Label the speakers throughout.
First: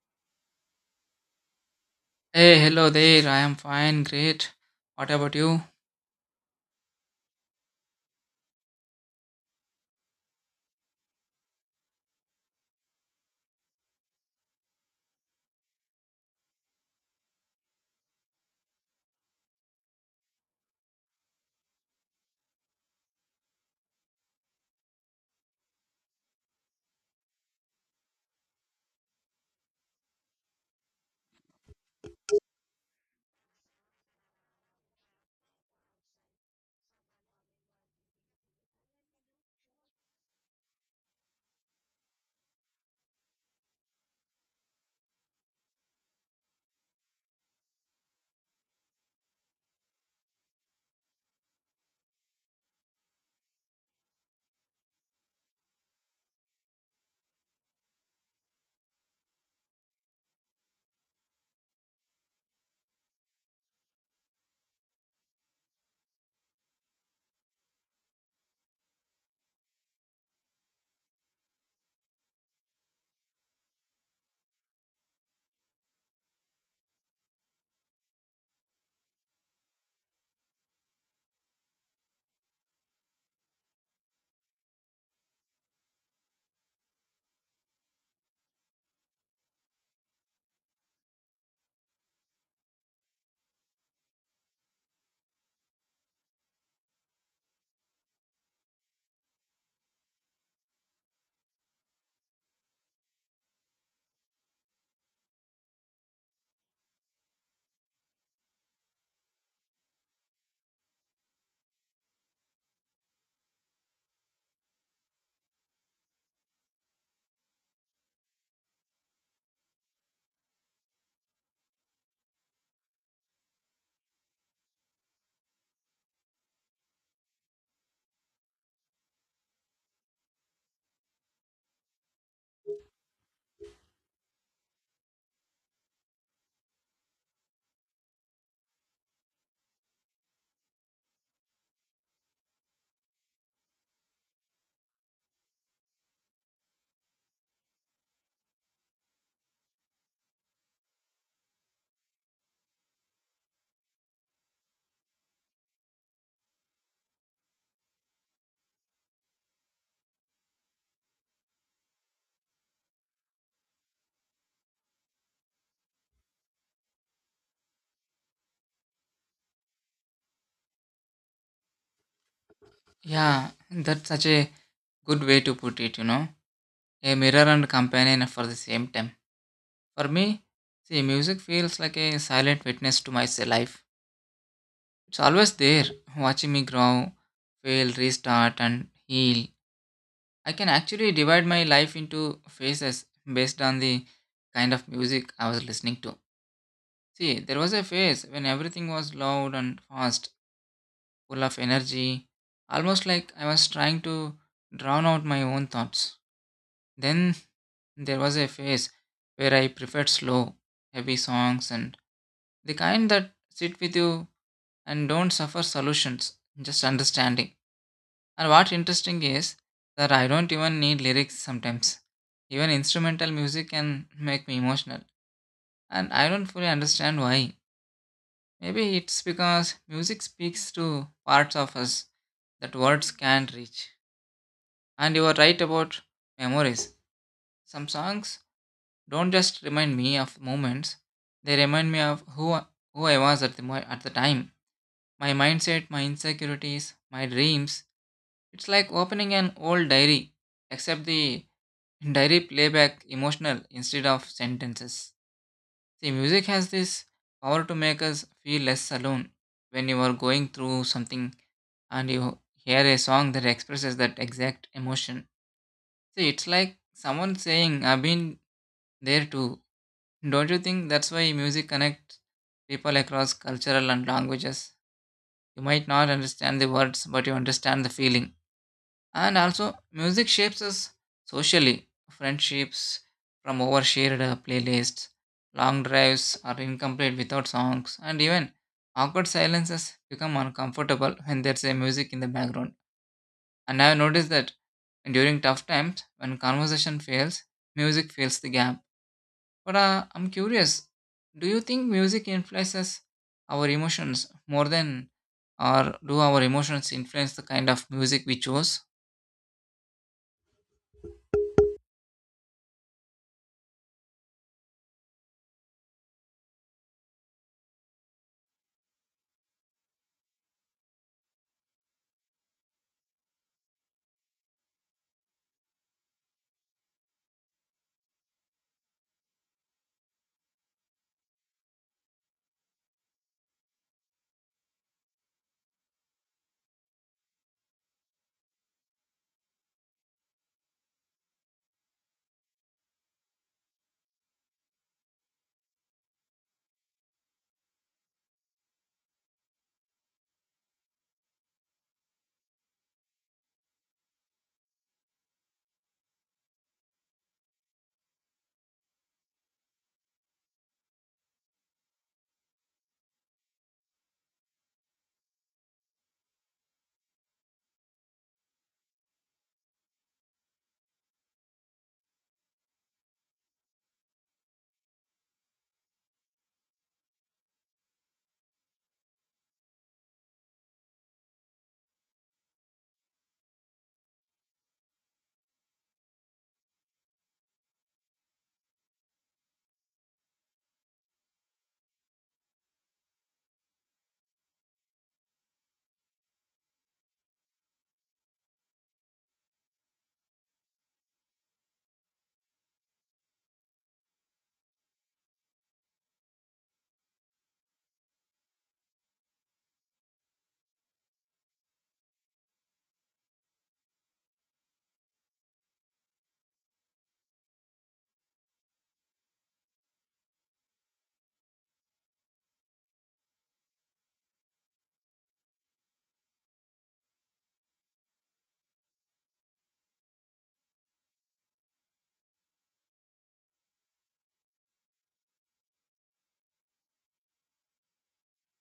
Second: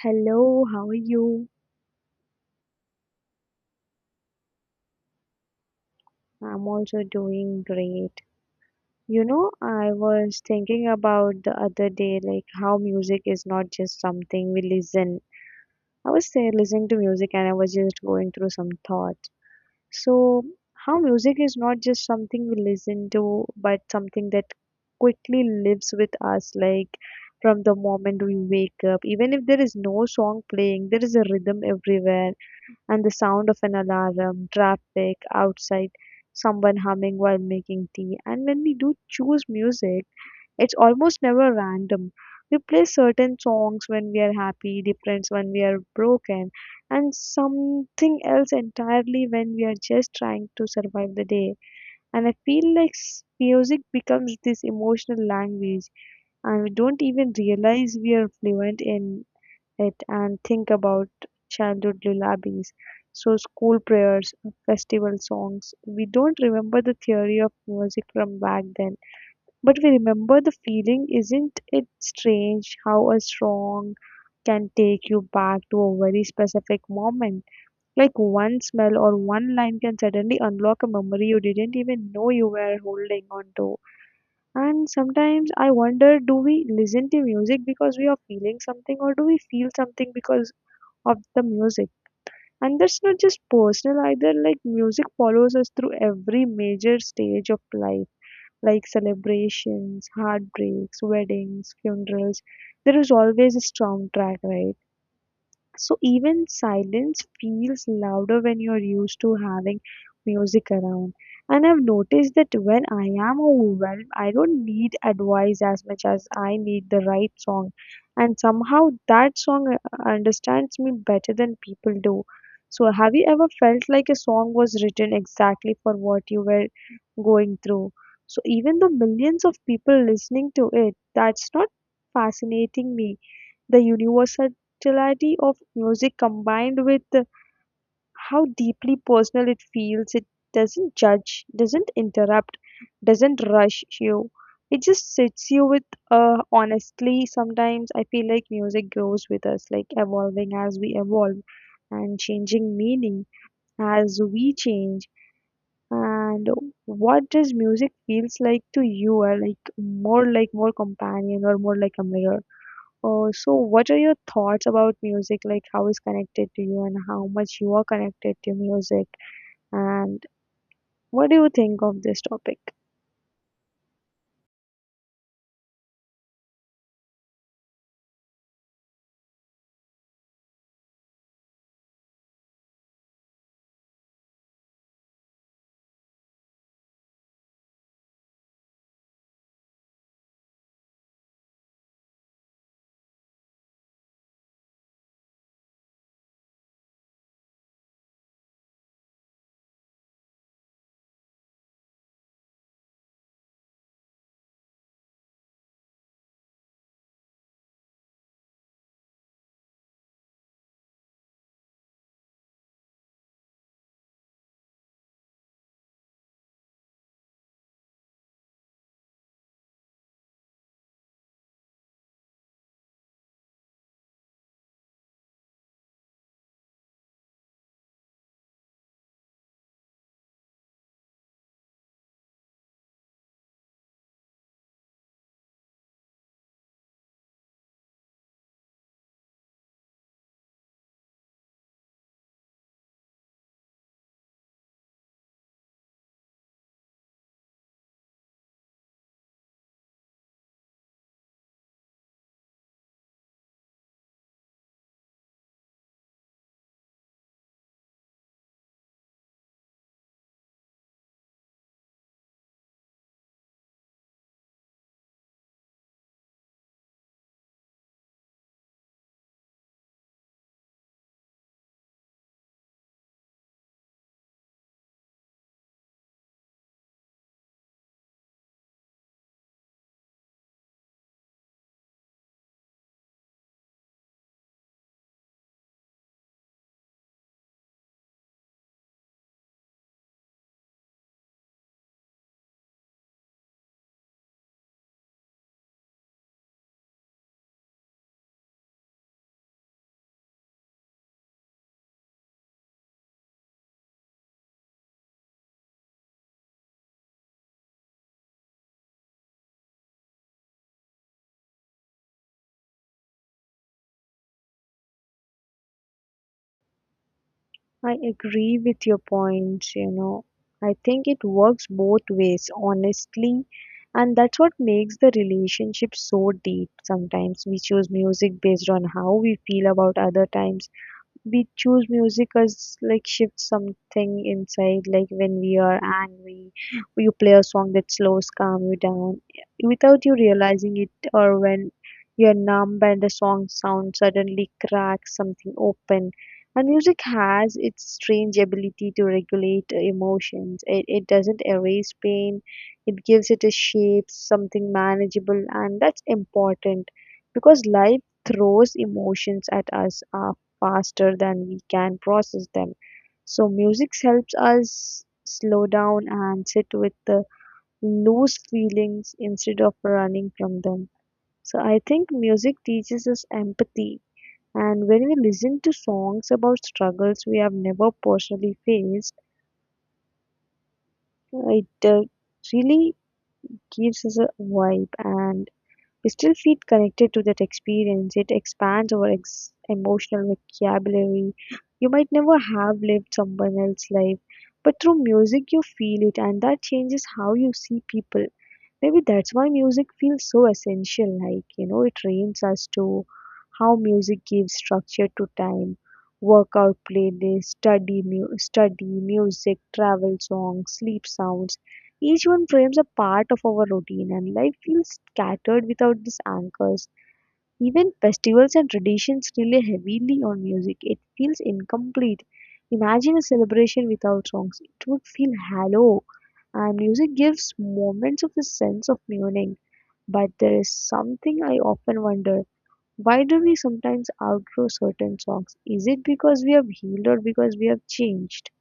Speaker 1: Hello, how are you?
Speaker 2: Hey, hello there. I am fine, great. What about you?
Speaker 1: I'm also doing great. You know, I was thinking about the other day, like how music is not just something we listen. I was there listening to music and I was just going through some thoughts. So, how music is not just something we listen to, but something that quickly lives with us, like from the moment we wake up. Even if there is no song playing, there is a rhythm everywhere and the sound of an alarm, traffic outside, someone humming while making tea. And when we do choose music, it's almost never random. We play certain songs when we are happy, different when we are broken, and something else entirely when we are just trying to survive the day. And I feel like music becomes this emotional language, and we don't even realize we are fluent in it and think about childhood lullabies. So, school prayers, festival songs. We don't remember the theory of music from back then, but we remember the feeling. Isn't it strange how a song can take you back to a very specific moment? Like one smell or one line can suddenly unlock a memory you didn't even know you were holding on to. And sometimes I wonder, do we listen to music because we are feeling something, or do we feel something because of the music? And that's not just personal either, like music follows us through every major stage of life, like celebrations, heartbreaks, weddings, funerals. There is always a soundtrack, right? So even silence feels louder when you're used to having music around. And I've noticed that when I am overwhelmed, I don't need advice as much as I need the right song. And somehow that song understands me better than people do. So have you ever felt like a song was written exactly for what you were going through? So even though millions of people listening to it, that's not fascinating me the universality of music combined with how deeply personal it feels. It doesn't judge, doesn't interrupt, doesn't rush you. It just sits you with honestly. Sometimes I feel like music grows with us, like evolving as we evolve and changing meaning as we change. And what does music feels like to you? Are like more companion or more like a mirror? So, what are your thoughts about music? Like, how is connected to you, and how much you are connected to music? And what do you think of this topic?
Speaker 2: Yeah, that's such a good way to put it, you know. A mirror and companion for the same time. For me, see, music feels like a silent witness to my life. It's always there, watching me grow, fail, restart, and heal. I can actually divide my life into phases based on the kind of music I was listening to. See, there was a phase when everything was loud and fast full of energy, almost like I was trying to drown out my own thoughts. Then there was a phase where I preferred slow, heavy songs and the kind that sit with you and don't suffer solutions, just understanding. And what interesting is that I don't even need lyrics sometimes. Even instrumental music can make me emotional, and I don't fully understand why. Maybe it's because music speaks to parts of us that words can't reach. And you are right about memories. Some songs don't just remind me of moments, they remind me of who I was at the time. My mindset, my insecurities, my dreams. It's like opening an old diary, except the diary playback emotional instead of sentences. See, music has this power to make us feel less alone. When you are going through something and you hear a song that expresses that exact emotion, see, it's like someone saying, I've been there too. Don't you think that's why music connects people across cultural and languages? You might not understand the words, but you understand the feeling. And also, music shapes us socially. Friendships from overshared playlists, long drives are incomplete without songs, and even awkward silences become uncomfortable when there's a music in the background. And I've noticed that during tough times, when conversation fails, music fills the gap. But I'm curious, do you think music influences our emotions more than, or do our emotions influence the kind of music we choose?
Speaker 1: I agree with your points, you know. I think it works both ways, honestly. And that's what makes the relationship so deep. Sometimes we choose music based on how we feel about, other times we choose music as like shift something inside, like when we are angry you play a song that slows calm you down without you realizing it. Or when you're numb and the song sound suddenly cracks something open, and music has its strange ability to regulate emotions. It doesn't erase pain, it gives it a shape, something manageable. And that's important because life throws emotions at us faster than we can process them. So music helps us slow down and sit with the loose feelings instead of running from them. So I think music teaches us empathy. And when we listen to songs about struggles we have never personally faced, it really gives us a vibe and we still feel connected to that experience. It expands our emotional vocabulary. You might never have lived someone else's life, but through music you feel it, and that changes how you see people. Maybe that's why music feels so essential. Like, you know, it trains us to how music gives structure to time, workout playlist, study music, travel songs, sleep sounds, each one frames a part of our routine, and life feels scattered without these anchors. Even festivals and traditions rely heavily on music. It feels incomplete. Imagine a celebration without songs. It would feel hollow, and music gives moments of a sense of meaning. But there is something I often wonder. Why do we sometimes outgrow certain songs? Is it because we have healed or because we have changed?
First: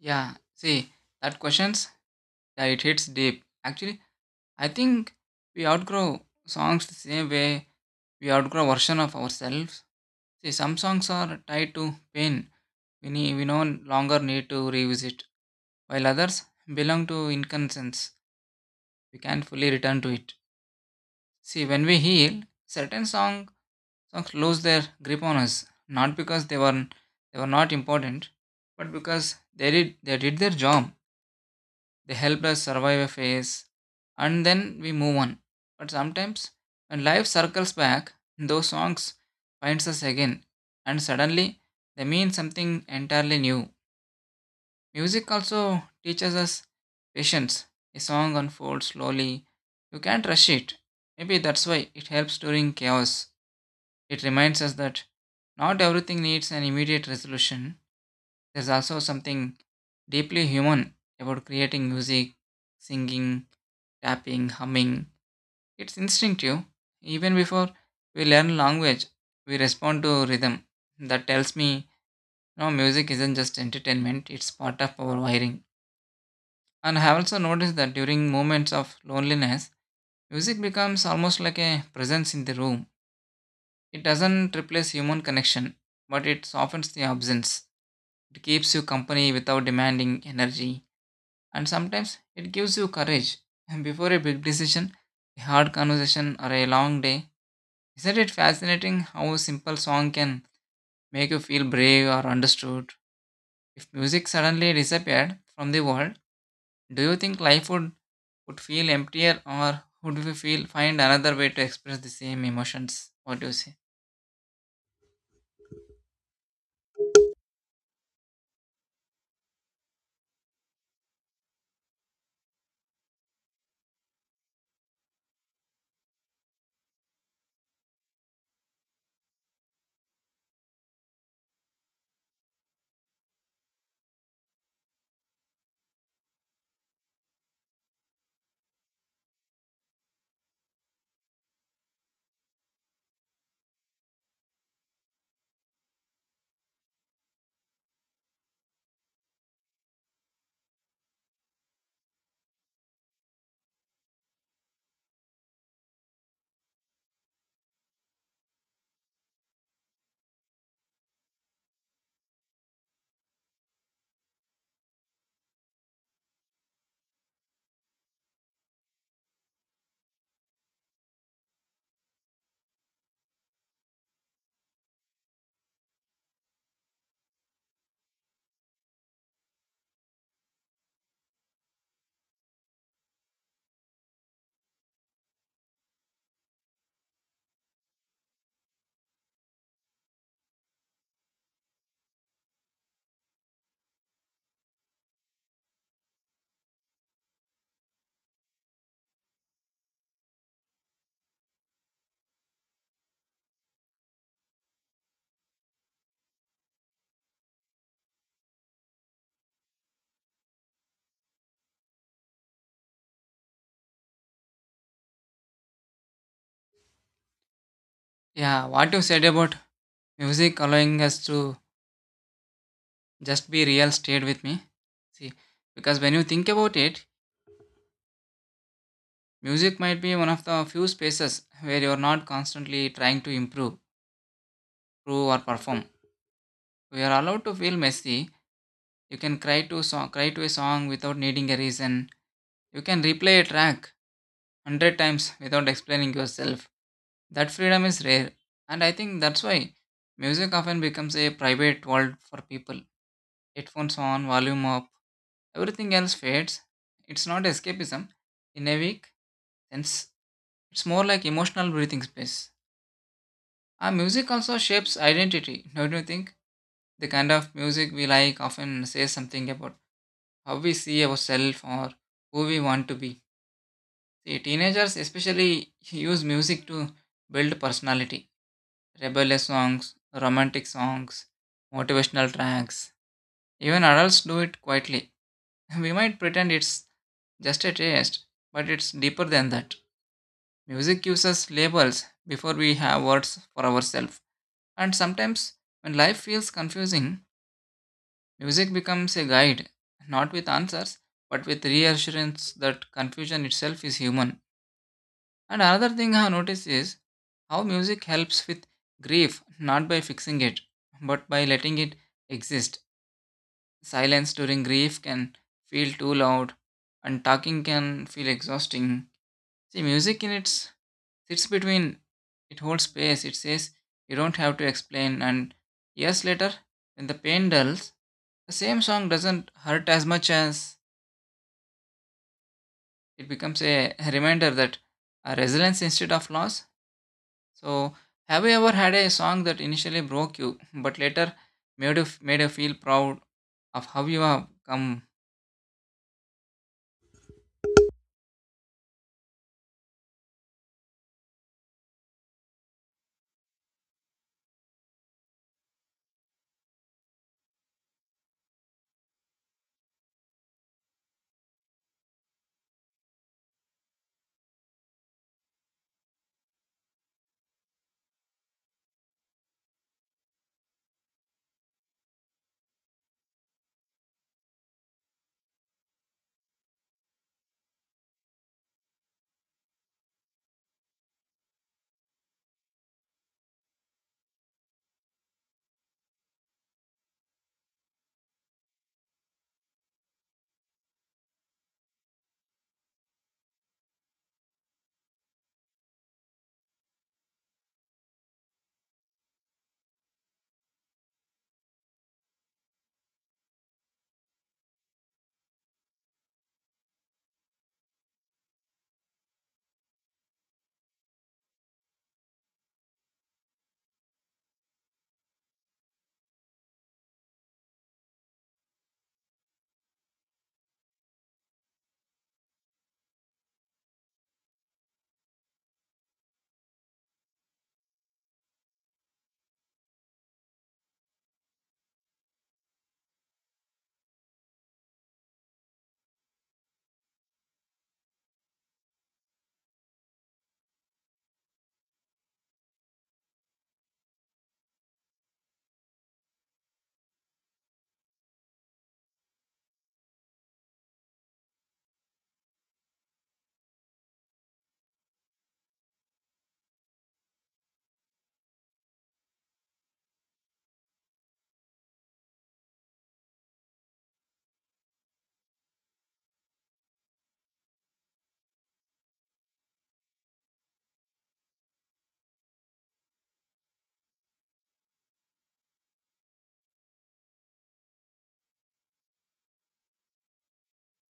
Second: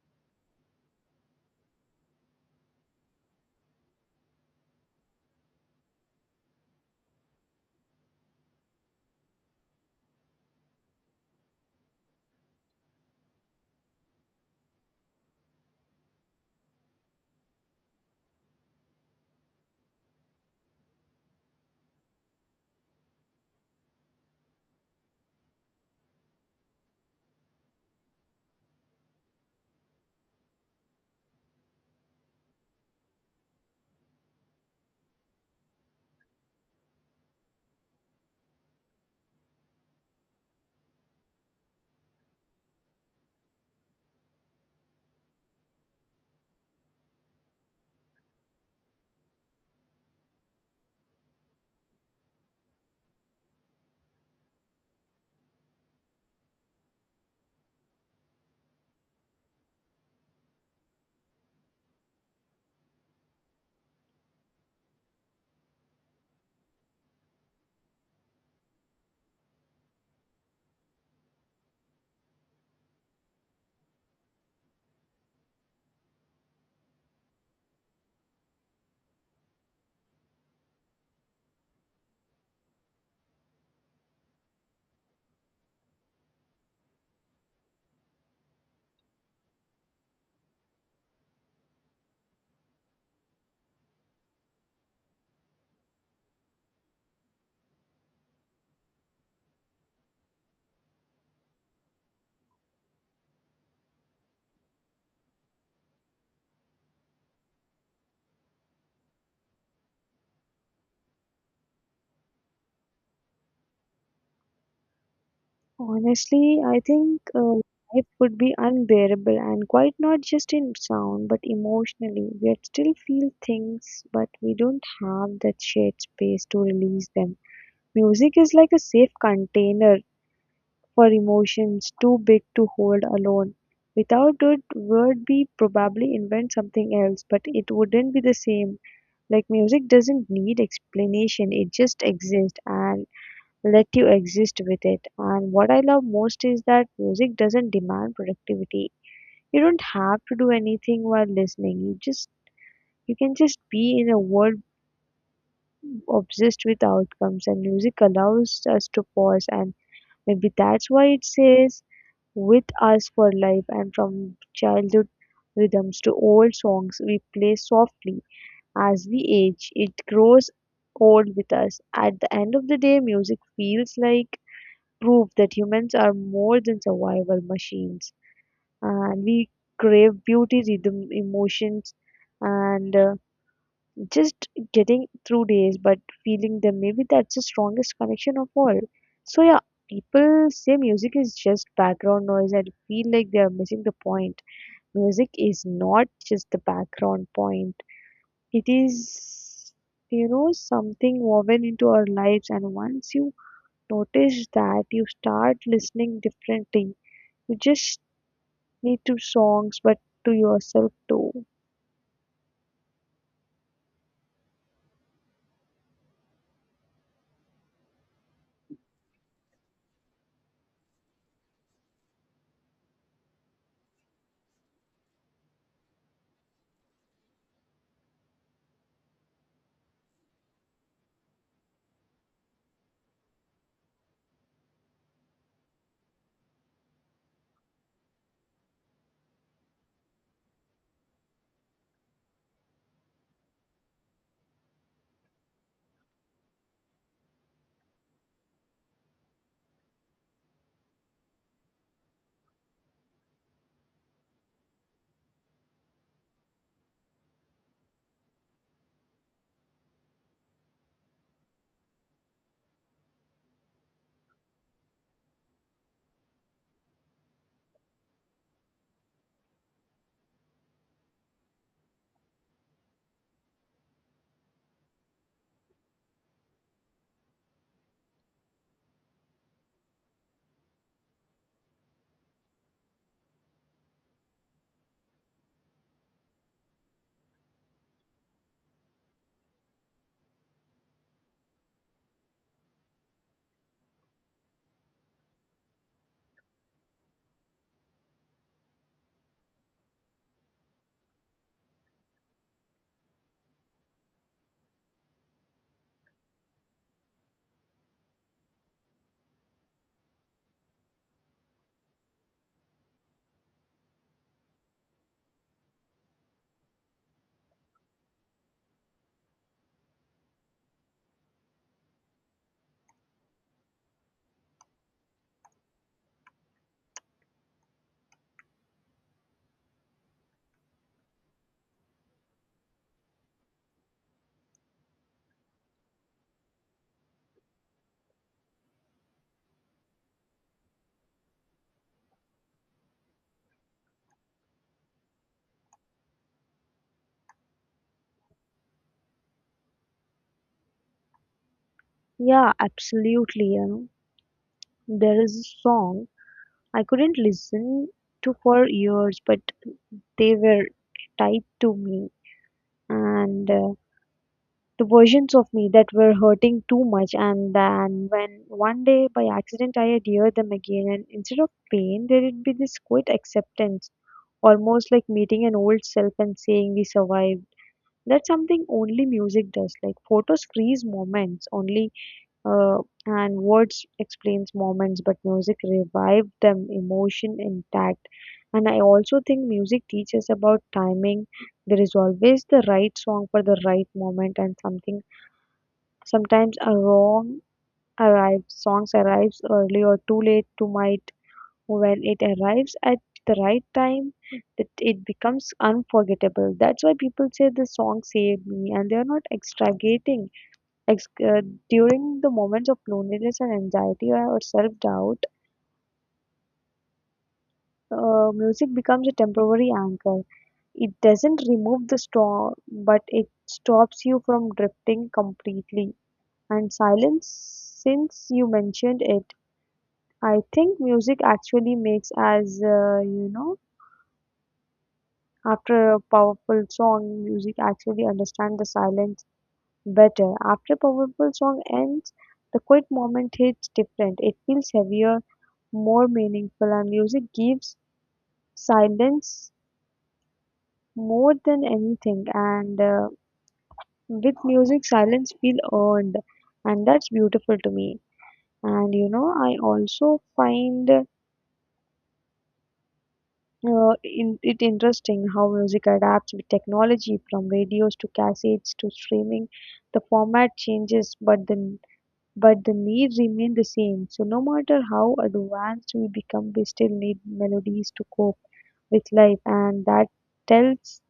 Speaker 2: Yeah, see, that questions, yeah, it hits deep. Actually, I think we outgrow songs the same way we outgrow version of ourselves. See, some songs are tied to pain. We no longer need to revisit, while others belong to inconscience. We can't fully return to it. See, when we heal, certain songs lose their grip on us not because they were not important but because they did their job, they helped us survive a phase, and then we move on. But sometimes when life circles back, those songs finds us again, and suddenly they mean something entirely new. Music also teaches us patience. A song unfolds slowly, you can't rush it. Maybe that's why it helps during chaos. It reminds us that not everything needs an immediate resolution. There's also something deeply human about creating music, singing, tapping, humming. It's instinctive. Even before we learn language, we respond to rhythm. That tells me no, music isn't just entertainment, it's part of our wiring. And I have also noticed that during moments of loneliness, music becomes almost like a presence in the room. It doesn't replace human connection, but it softens the absence. It keeps you company without demanding energy, and sometimes it gives you courage. And before a big decision, a hard conversation, or a long day, isn't it fascinating how a simple song can make you feel brave or understood? If music suddenly disappeared from the world, do you think life would feel emptier or would we feel find another way to express the same emotions? What do you say?
Speaker 1: Honestly, I think life would be unbearable and quite, not just in sound but emotionally. We still feel things, but we don't have that shared space to release them. Music is like a safe container for emotions too big to hold alone. Without it, would be probably invent something else, but it wouldn't be the same. Like music doesn't need explanation; it just exists, and let you exist with it. And what I love most is that music doesn't demand productivity. You don't have to do anything while listening. You just, you can just be in a world obsessed with outcomes, and music allows us to pause. And maybe that's why it says with us for life. And from childhood rhythms to old songs we play softly as we age, it grows old with us. At the end of the day, music feels like prove that humans are more than survival machines, and we crave beauty, rhythm, emotions, and just getting through days but feeling them. Maybe that's the strongest connection of all. So, yeah, people say music is just background noise and feel like they are missing the point. Music is not just the background point, it is, you know, something woven into our lives, and once you notice that, you start listening differently. You just need to songs, but to yourself too.
Speaker 2: Yeah, what you said about music allowing us to just be real stayed with me. See, because when you think about it, music might be one of the few spaces where you're not constantly trying to improve, prove or perform. We are allowed to feel messy. You can cry to a song without needing a reason. You can replay a track hundred times without explaining yourself. That freedom is rare, and I think that's why music often becomes a private world for people. Headphones on, volume up, everything else fades. It's not escapism. In a week, since it's more like emotional breathing space. Our music also shapes identity, don't you think? The kind of music we like often says something about how we see ourselves or who we want to be. See, teenagers especially use music to build personality. Rebellious songs, romantic songs, motivational tracks. Even adults do it quietly. We might pretend it's just a taste, but it's deeper than that. Music gives us labels before we have words for ourselves. And sometimes, when life feels confusing, music becomes a guide, not with answers, but with reassurance that confusion itself is human. And another thing I have noticed is how music helps with grief, not by fixing it, but by letting it exist. Silence during grief can feel too loud, and talking can feel exhausting. See, music in its sits between, it holds space. It says you don't have to explain. And years later, when the pain dulls, the same song doesn't hurt as much as it becomes a reminder that a resilience instead of loss. So, have you ever had a song that initially broke you, but later made you feel proud of how you have come?
Speaker 1: Yeah, absolutely. You know, there is a song I couldn't listen to for years, but they were tied to me and the versions of me that were hurting too much. And then when one day by accident I had heard them again, and instead of pain, there'd be this quiet acceptance, almost like meeting an old self and saying we survived. That's something only music does. Like photos freeze moments, only uh, and words explains moments, but music revived them, emotion intact. And I also think music teaches about timing. There is always the right song for the right moment, and something, sometimes a wrong arrives, songs arrives early or too late to might. When it arrives at the right time, that it becomes unforgettable. That's why people say the song saved me, and they are not extragating. Ex- uh, During the moments of loneliness and anxiety or self-doubt, music becomes a temporary anchor. It doesn't remove the storm, but it stops you from drifting completely. And silence, since you mentioned it, I think music actually makes as you know, after a powerful song, music actually understands the silence better. After a powerful song ends, the quiet moment hits different. It feels heavier, more meaningful, and music gives silence more than anything. And with music silence feel earned, and that's beautiful to me. And you know, I also find it interesting how music adapts with technology, from radios to cassettes to streaming. The format changes, but the need remain the same. So no matter how advanced we become, we still need melodies to cope with life. And that tells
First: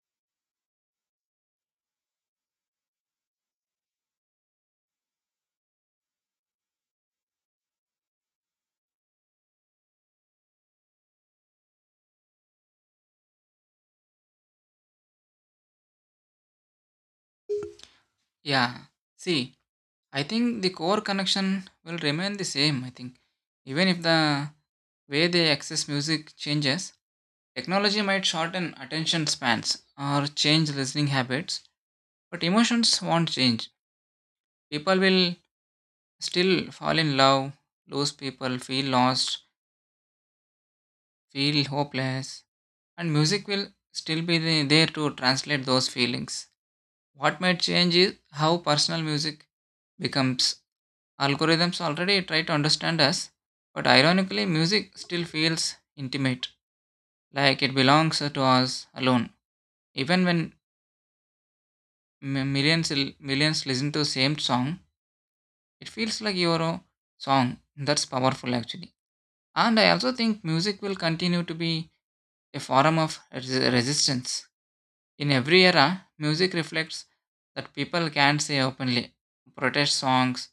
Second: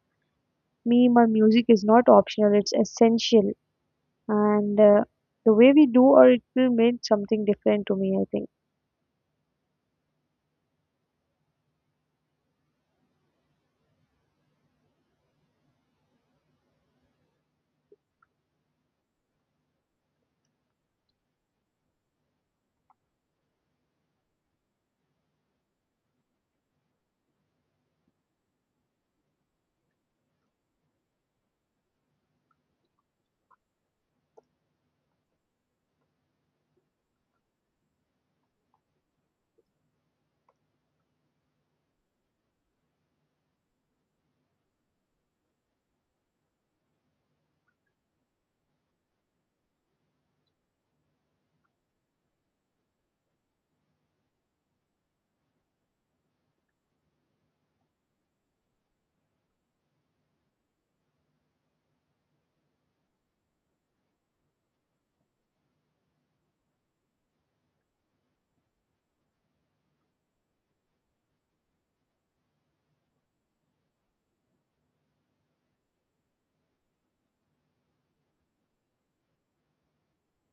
Speaker 1: meme or music is not optional, it's essential. And the way we do or it will mean something different to me, I think.
Speaker 2: Yeah. See, I think the core connection will remain the same. I think even if the way they access music changes, technology might shorten attention spans or change listening habits, but emotions won't change. People will still fall in love, lose people, feel lost, feel hopeless, and music will still be there to translate those feelings. What might change is how personal music becomes. Algorithms already try to understand us, but ironically, music still feels intimate, like it belongs to us alone even when millions listen to same song. It feels like your own song. That's powerful actually. And I also think music will continue to be a form of resistance. In every era music reflects that people can't say openly, protest songs,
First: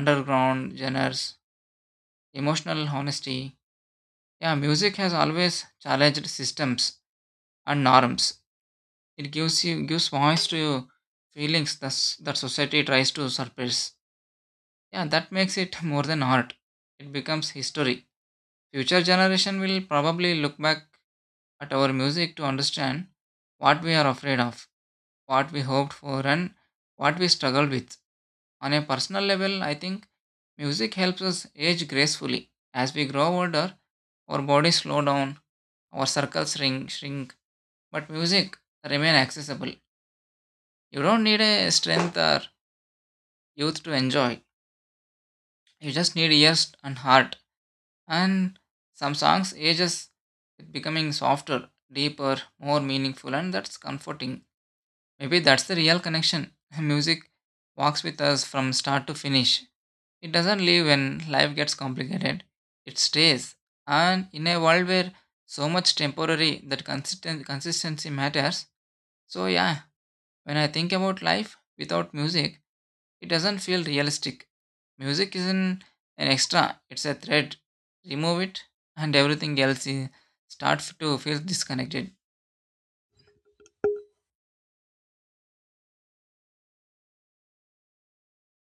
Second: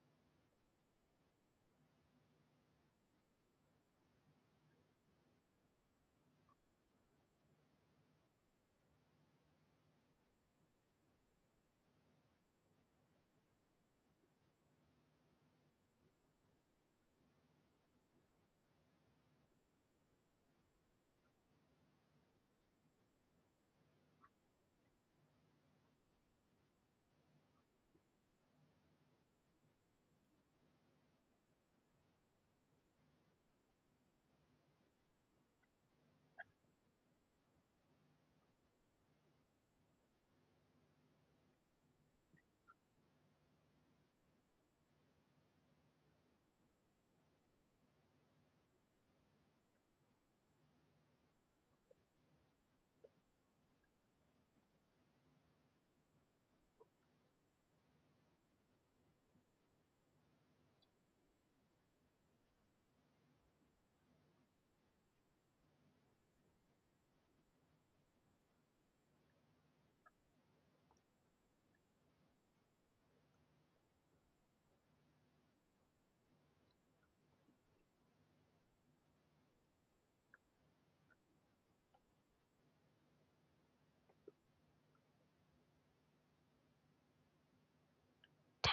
Speaker 2: underground genres, emotional honesty. Yeah, music has always challenged systems and norms. It gives you gives voice to feelings that, that society tries to suppress. Yeah, that makes it more than art. It becomes history. Future generation will probably look back at our music to understand what we are afraid of, what we hoped for and what we struggled with. On a personal level, I think music helps us age gracefully. As we grow older, our bodies slow down, our circles shrink, but music remain accessible. You don't need a strength or youth to enjoy. You just need ears and heart. And some songs ages, it becoming softer, deeper, more meaningful, and that's comforting. Maybe that's the real connection. Music walks with us from start to finish. It doesn't leave when life gets complicated, it stays. And in a world where so much temporary, that consistent consistency matters. So yeah, when I think about life without music, it doesn't feel realistic. Music isn't an extra, it's a thread. Remove it, and everything else is, starts to feel disconnected.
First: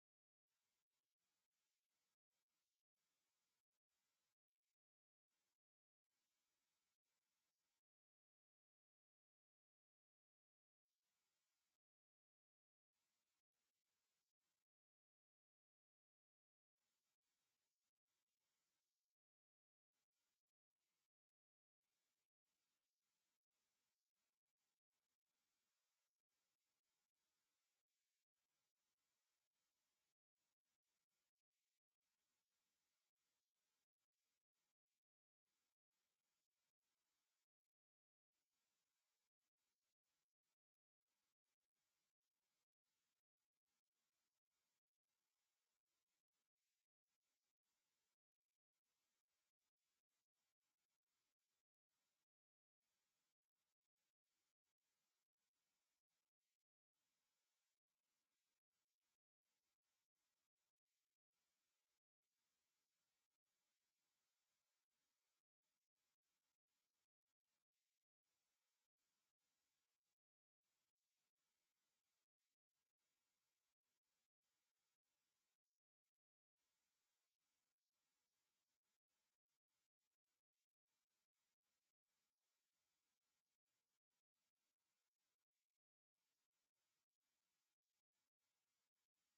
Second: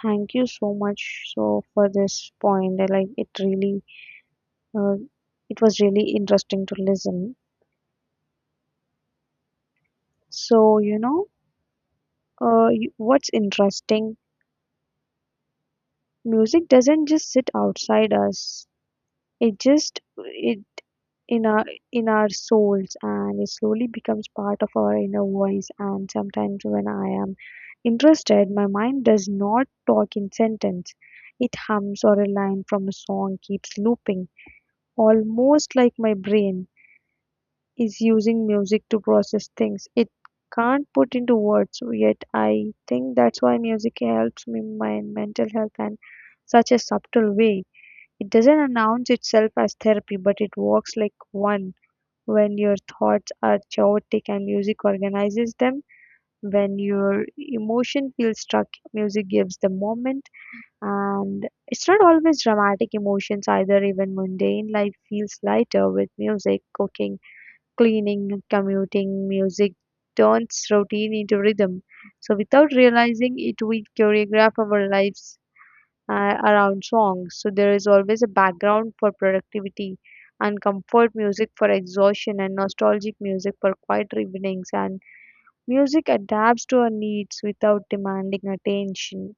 Speaker 1: Thank you so much. So for this point I like it, really. uh, it was really interesting to listen. So you know, what's interesting, music doesn't just sit outside us, it just it in our, in our souls, and it slowly becomes part of our inner voice. And sometimes when I am interested, my mind does not talk in sentence, it hums or a line from a song keeps looping, almost like my brain is using music to process things it can't put into words yet. I think that's why music helps me my mental health in such a subtle way. It doesn't announce itself as therapy, but it works like one. When your thoughts are chaotic and music organizes them. When your emotion feels stuck, music gives the moment. And it's not always dramatic emotions either, even mundane life feels lighter with music, cooking, cleaning, commuting. Music turns routine into rhythm. So without realizing it, we choreograph our lives around songs. So there is always a background for productivity and comfort, music for exhaustion and nostalgic music for quiet evenings. And music adapts to our needs without demanding attention,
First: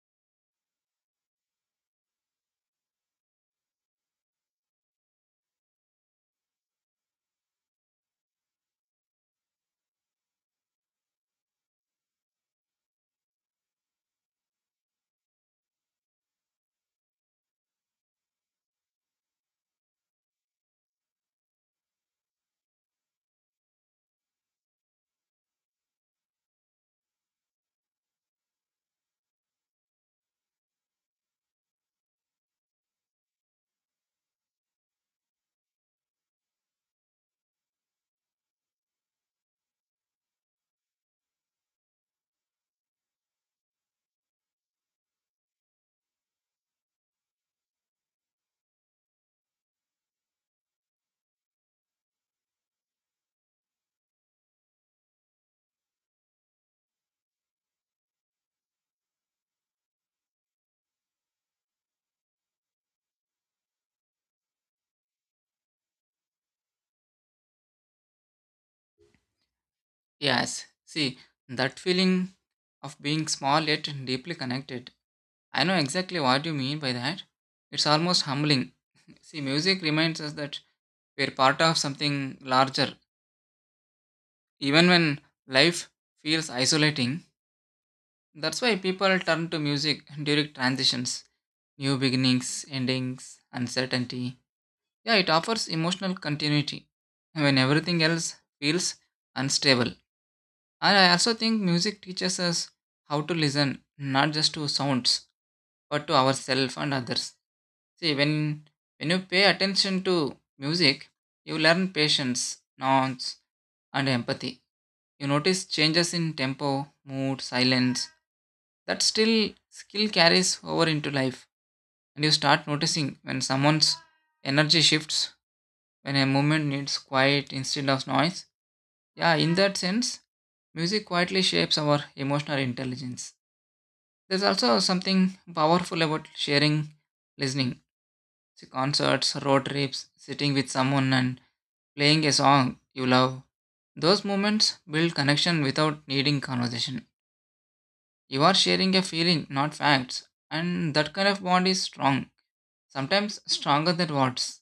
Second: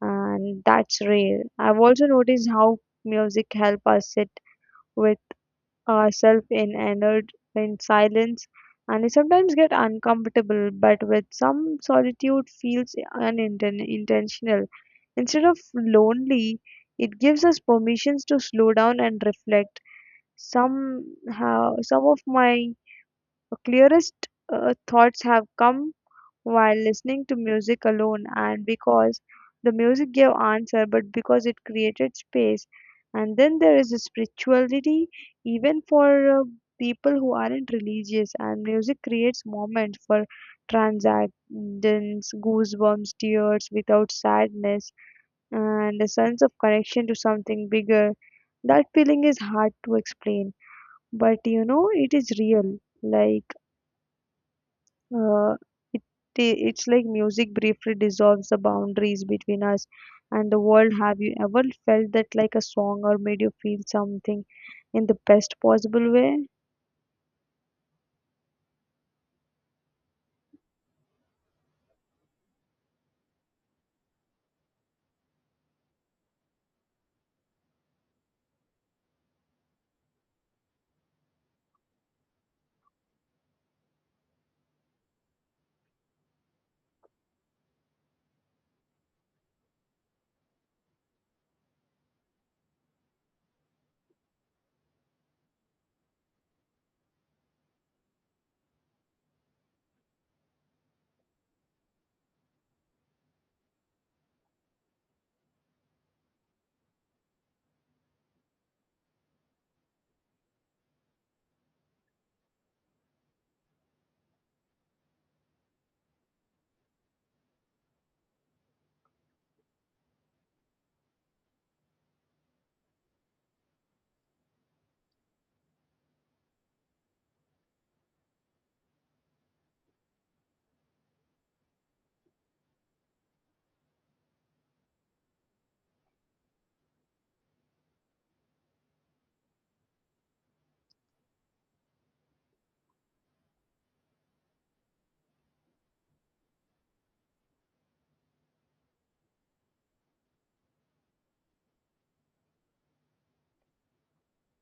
Speaker 1: and that's rare. I've also noticed how music help us sit with ourselves in entered in silence, and I sometimes get uncomfortable, but with some solitude feels unintentional instead of lonely. It gives us permissions to slow down and reflect. Somehow some of my clearest thoughts have come while listening to music alone, and because the music gave answer but because it created space. And then there is a spirituality, even for people who aren't religious, and music creates moment for transcendence, goosebumps, tears without sadness, and a sense of connection to something bigger. That feeling is hard to explain, but you know it is real. Like uh, it, it's like music briefly dissolves the boundaries between us and the world. Have you ever felt that, like a song or made you feel something in the best possible way?
Speaker 2: Yes, see, that feeling of being small yet deeply connected. I know exactly what you mean by that. It's almost humbling. See, music reminds us that we're part of something larger, even when life feels isolating. That's why people turn to music during transitions, new beginnings, endings, uncertainty. Yeah, it offers emotional continuity when everything else feels unstable. And I also think music teaches us how to listen, not just to sounds, but to ourselves and others. See, when you pay attention to music, you learn patience, nuance, and empathy. You notice changes in tempo, mood, silence. That still skill carries over into life, and you start noticing when someone's energy shifts, when a movement needs quiet instead of noise. Yeah, in that sense, music quietly shapes our emotional intelligence. There's also something powerful about sharing, listening. See, concerts, road trips, sitting with someone and playing a song you love. Those moments build connection without needing conversation. You are sharing a feeling, not facts, and that kind of bond is strong, sometimes stronger than words.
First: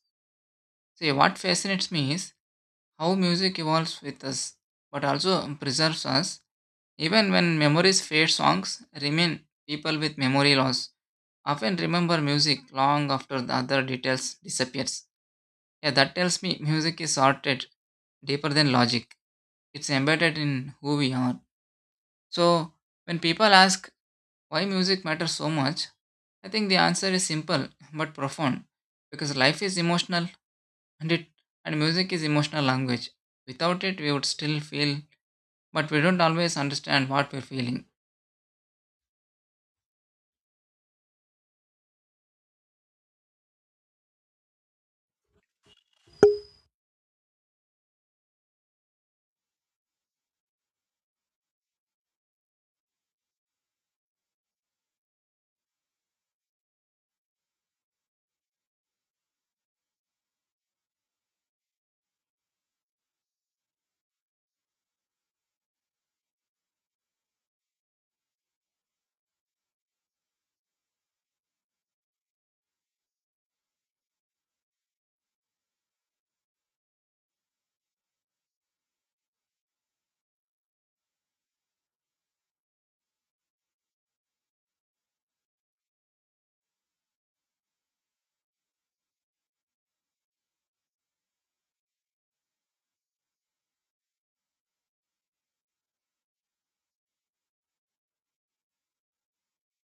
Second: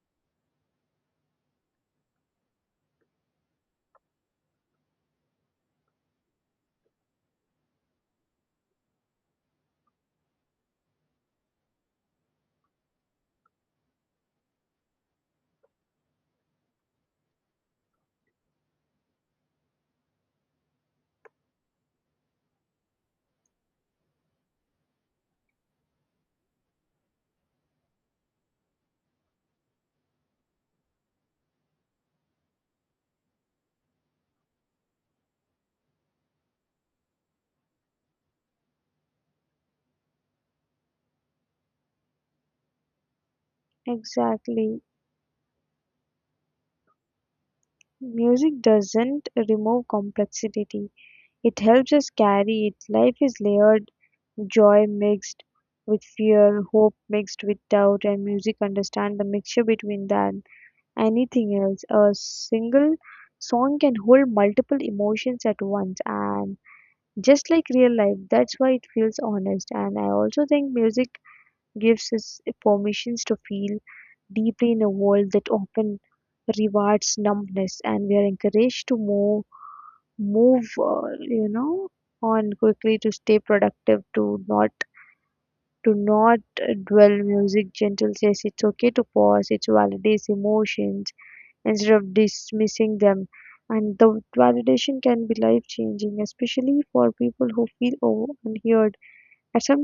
Speaker 2: See, what fascinates me is how music evolves with us, but also preserves us. Even when memories fade, songs remain. People with memory loss often remember music long after the other details disappears. Yeah, that tells me music is sorted deeper than logic. It's embedded in who we are. So when people ask why music matters so much, I think the answer is simple but profound because life is emotional and it and music is emotional language. Without it, we would still feel but we don't always understand what we're feeling.
Speaker 1: Exactly. Music doesn't remove complexity, it helps us carry it. Life is layered, joy mixed with fear, hope mixed with doubt, and music understand the mixture between than anything else. A single song can hold multiple emotions at once, and just like real life, that's why it feels honest. And I also think music gives us permissions to feel deeply in a world that often rewards numbness, and we are encouraged to move on quickly, to stay productive, to not do not dwell. Music gentle says it's okay to pause, it validates emotions instead of dismissing them, and the validation can be life changing, especially for people who feel over unheard. At some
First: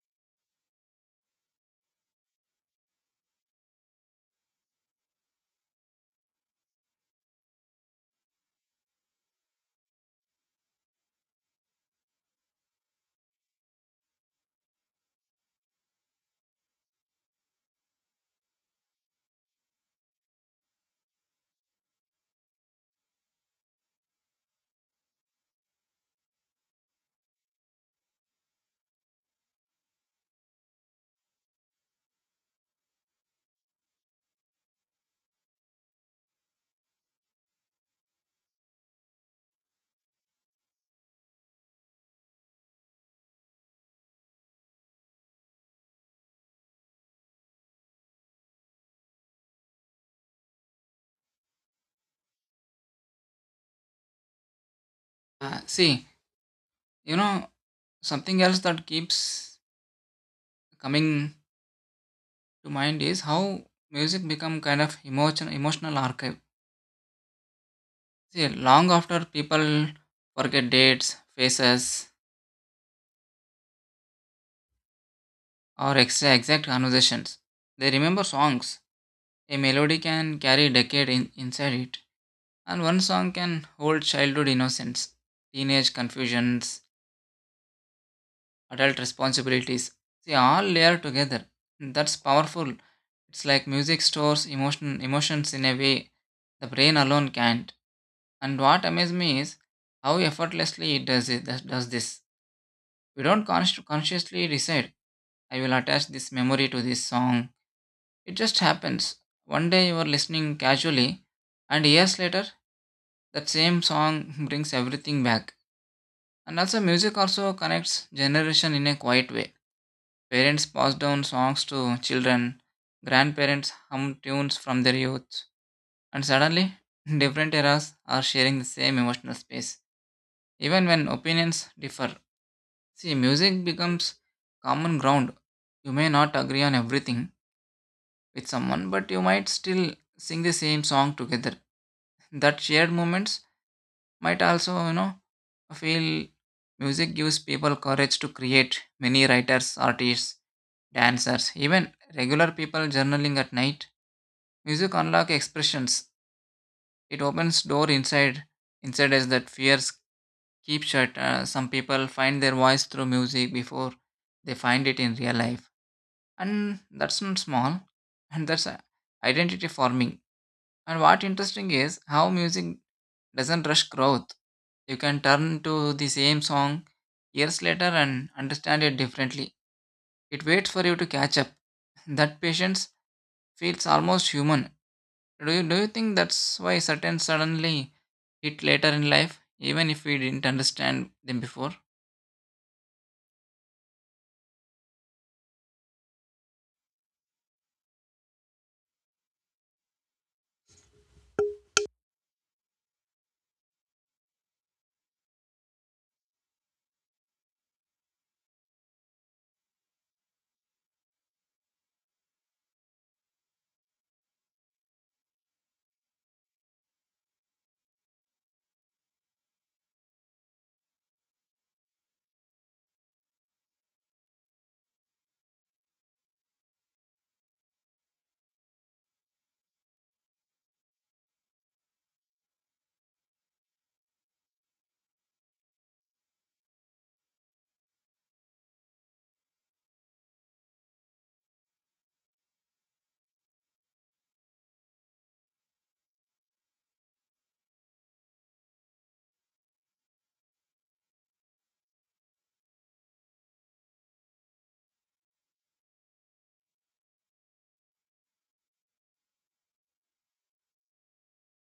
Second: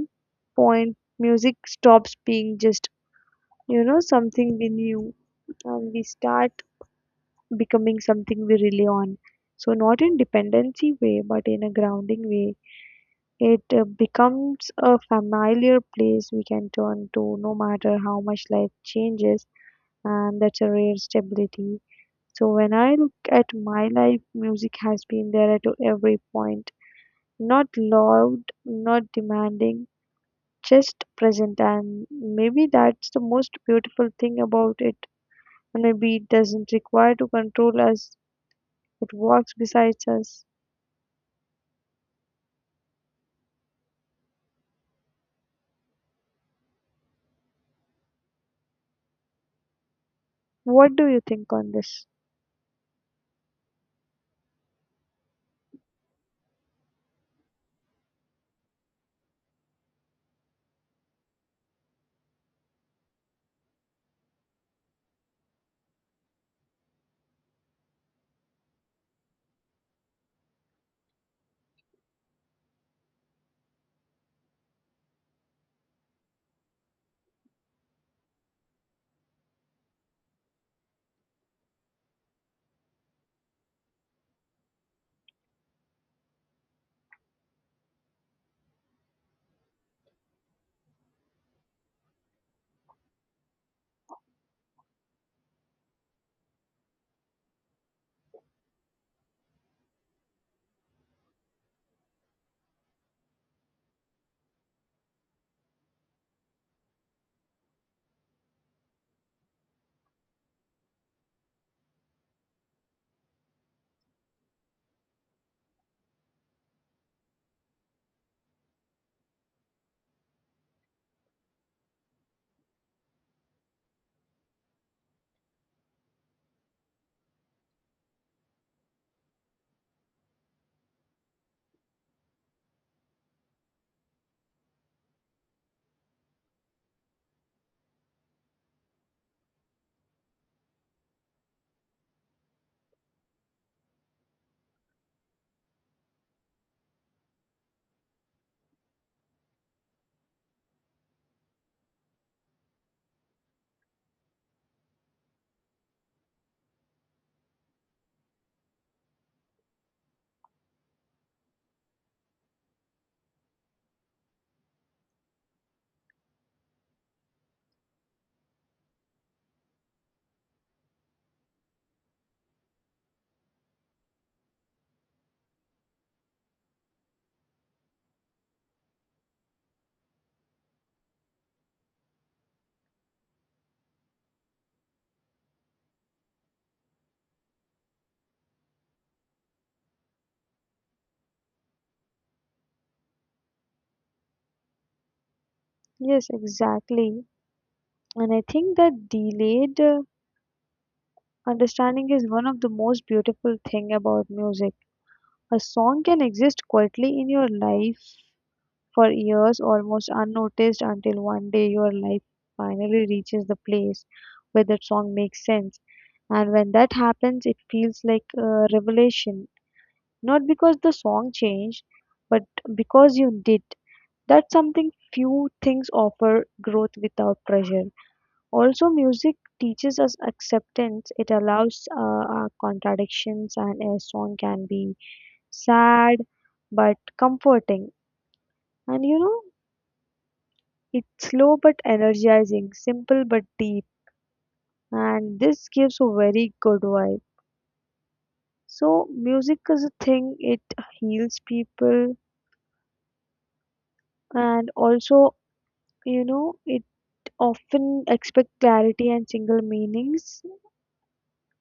Speaker 1: point music stops being just something we knew, and we start becoming something we rely on. So not in dependency way, but in a grounding way. It becomes a familiar place we can turn to no matter how much life changes, and that's a rare stability. So, when I look at my life, music has been there at every point. Not loud, not demanding, just present. And maybe that's the most beautiful thing about it. And maybe it doesn't require to control us, it walks beside us. What do you think on this?
Speaker 2: See, you know, something else that keeps coming to mind is how music become kind of emotional archive. See, long after people forget dates, faces, or extra exact conversations, they remember songs. A melody can carry a decade inside it, and one song can hold childhood innocence, teenage confusions, adult responsibilities. See, all layered together. That's powerful. It's like music stores emotions in a way the brain alone can't. And what amazes me is how effortlessly it does it that does this. We don't consciously decide I will attach this memory to this song. It just happens. One day you are listening casually, and years later that same song brings everything back. And also music also connects generation in a quiet way. Parents pass down songs to children, grandparents hum tunes from their youth, and suddenly, different eras are sharing the same emotional space, even when opinions differ. See, music becomes common ground. You may not agree on everything with someone, but you might still sing the same song together. That shared moments might also, you know, feel music gives people courage to create. Many writers, artists, dancers, even regular people journaling at night. Music unlocks expressions. It opens door inside us that fears keep shut. Some people find their voice through music before they find it in real life, and that's not small, and that's identity forming. And what interesting is how music doesn't rush growth. You can turn to the same song years later and understand it differently. It waits for you to catch up. That patience feels almost human. Do you think that's why certain suddenly hit later in life, even if we didn't understand them before?
Speaker 1: Yes, exactly. And I think that delayed understanding is one of the most beautiful thing about music. A song can exist quietly in your life for years, almost unnoticed, until one day your life finally reaches the place where that song makes sense. And when that happens, it feels like a revelation. Not because the song changed, but because you did. That's something few things offer: growth without pressure. Also, music teaches us acceptance. It allows our contradictions, and a song can be sad but comforting. And you know, it's slow but energizing, simple but deep. And this gives a very good vibe. So, music is a thing, it heals people, and also, you know, it often expect clarity and single meanings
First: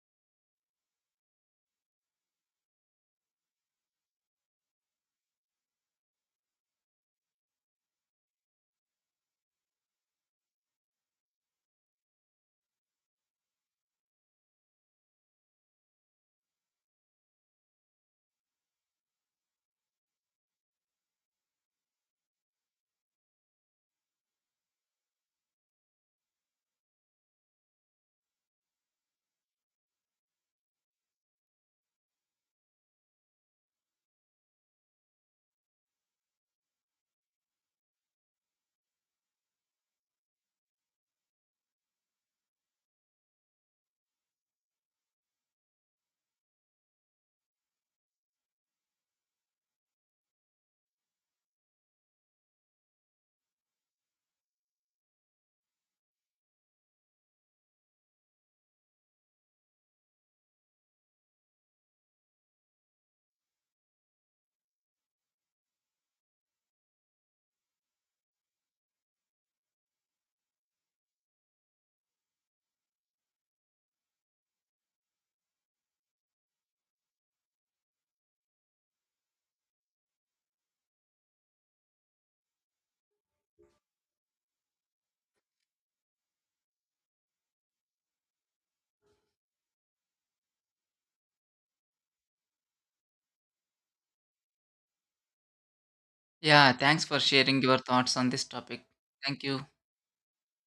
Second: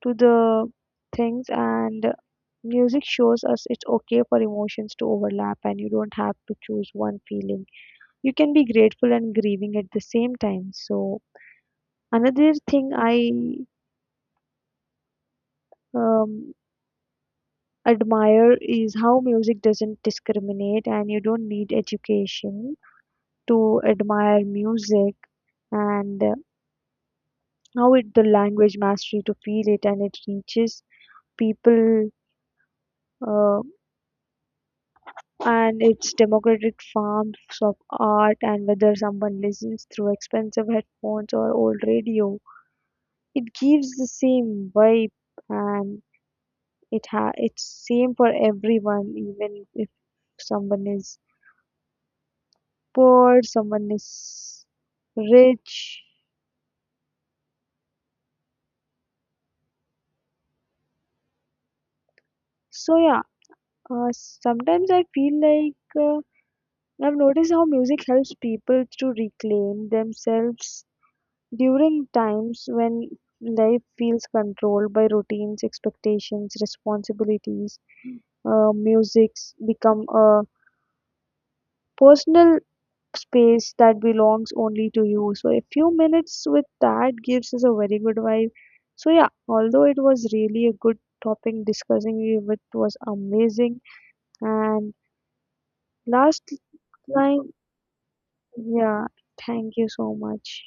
Speaker 1: to the things, and music shows us it's okay for emotions to overlap, and you don't have to choose one feeling, you can be grateful and grieving at the same time. So another thing I um, admire is how music doesn't discriminate, and you don't need education to admire music, and how it the language mastery to feel it, and it reaches people, uh, and it's democratic forms of art. And whether someone listens through expensive headphones or old radio, it gives the same vibe, and it ha it's same for everyone, even if someone is poor, someone is rich. So yeah, sometimes I feel like I've noticed how music helps people to reclaim themselves during times when life feels controlled by routines, expectations, responsibilities. Music's become a personal space that belongs only to you. So a few minutes with that gives us a very good vibe. So yeah, although it was really a good topic, discussing it with was amazing. And last
Speaker 2: Yeah, thanks for
Speaker 1: line,
Speaker 2: sharing your thoughts on this topic.
Speaker 1: yeah,
Speaker 2: Thank you.
Speaker 1: thank you so much.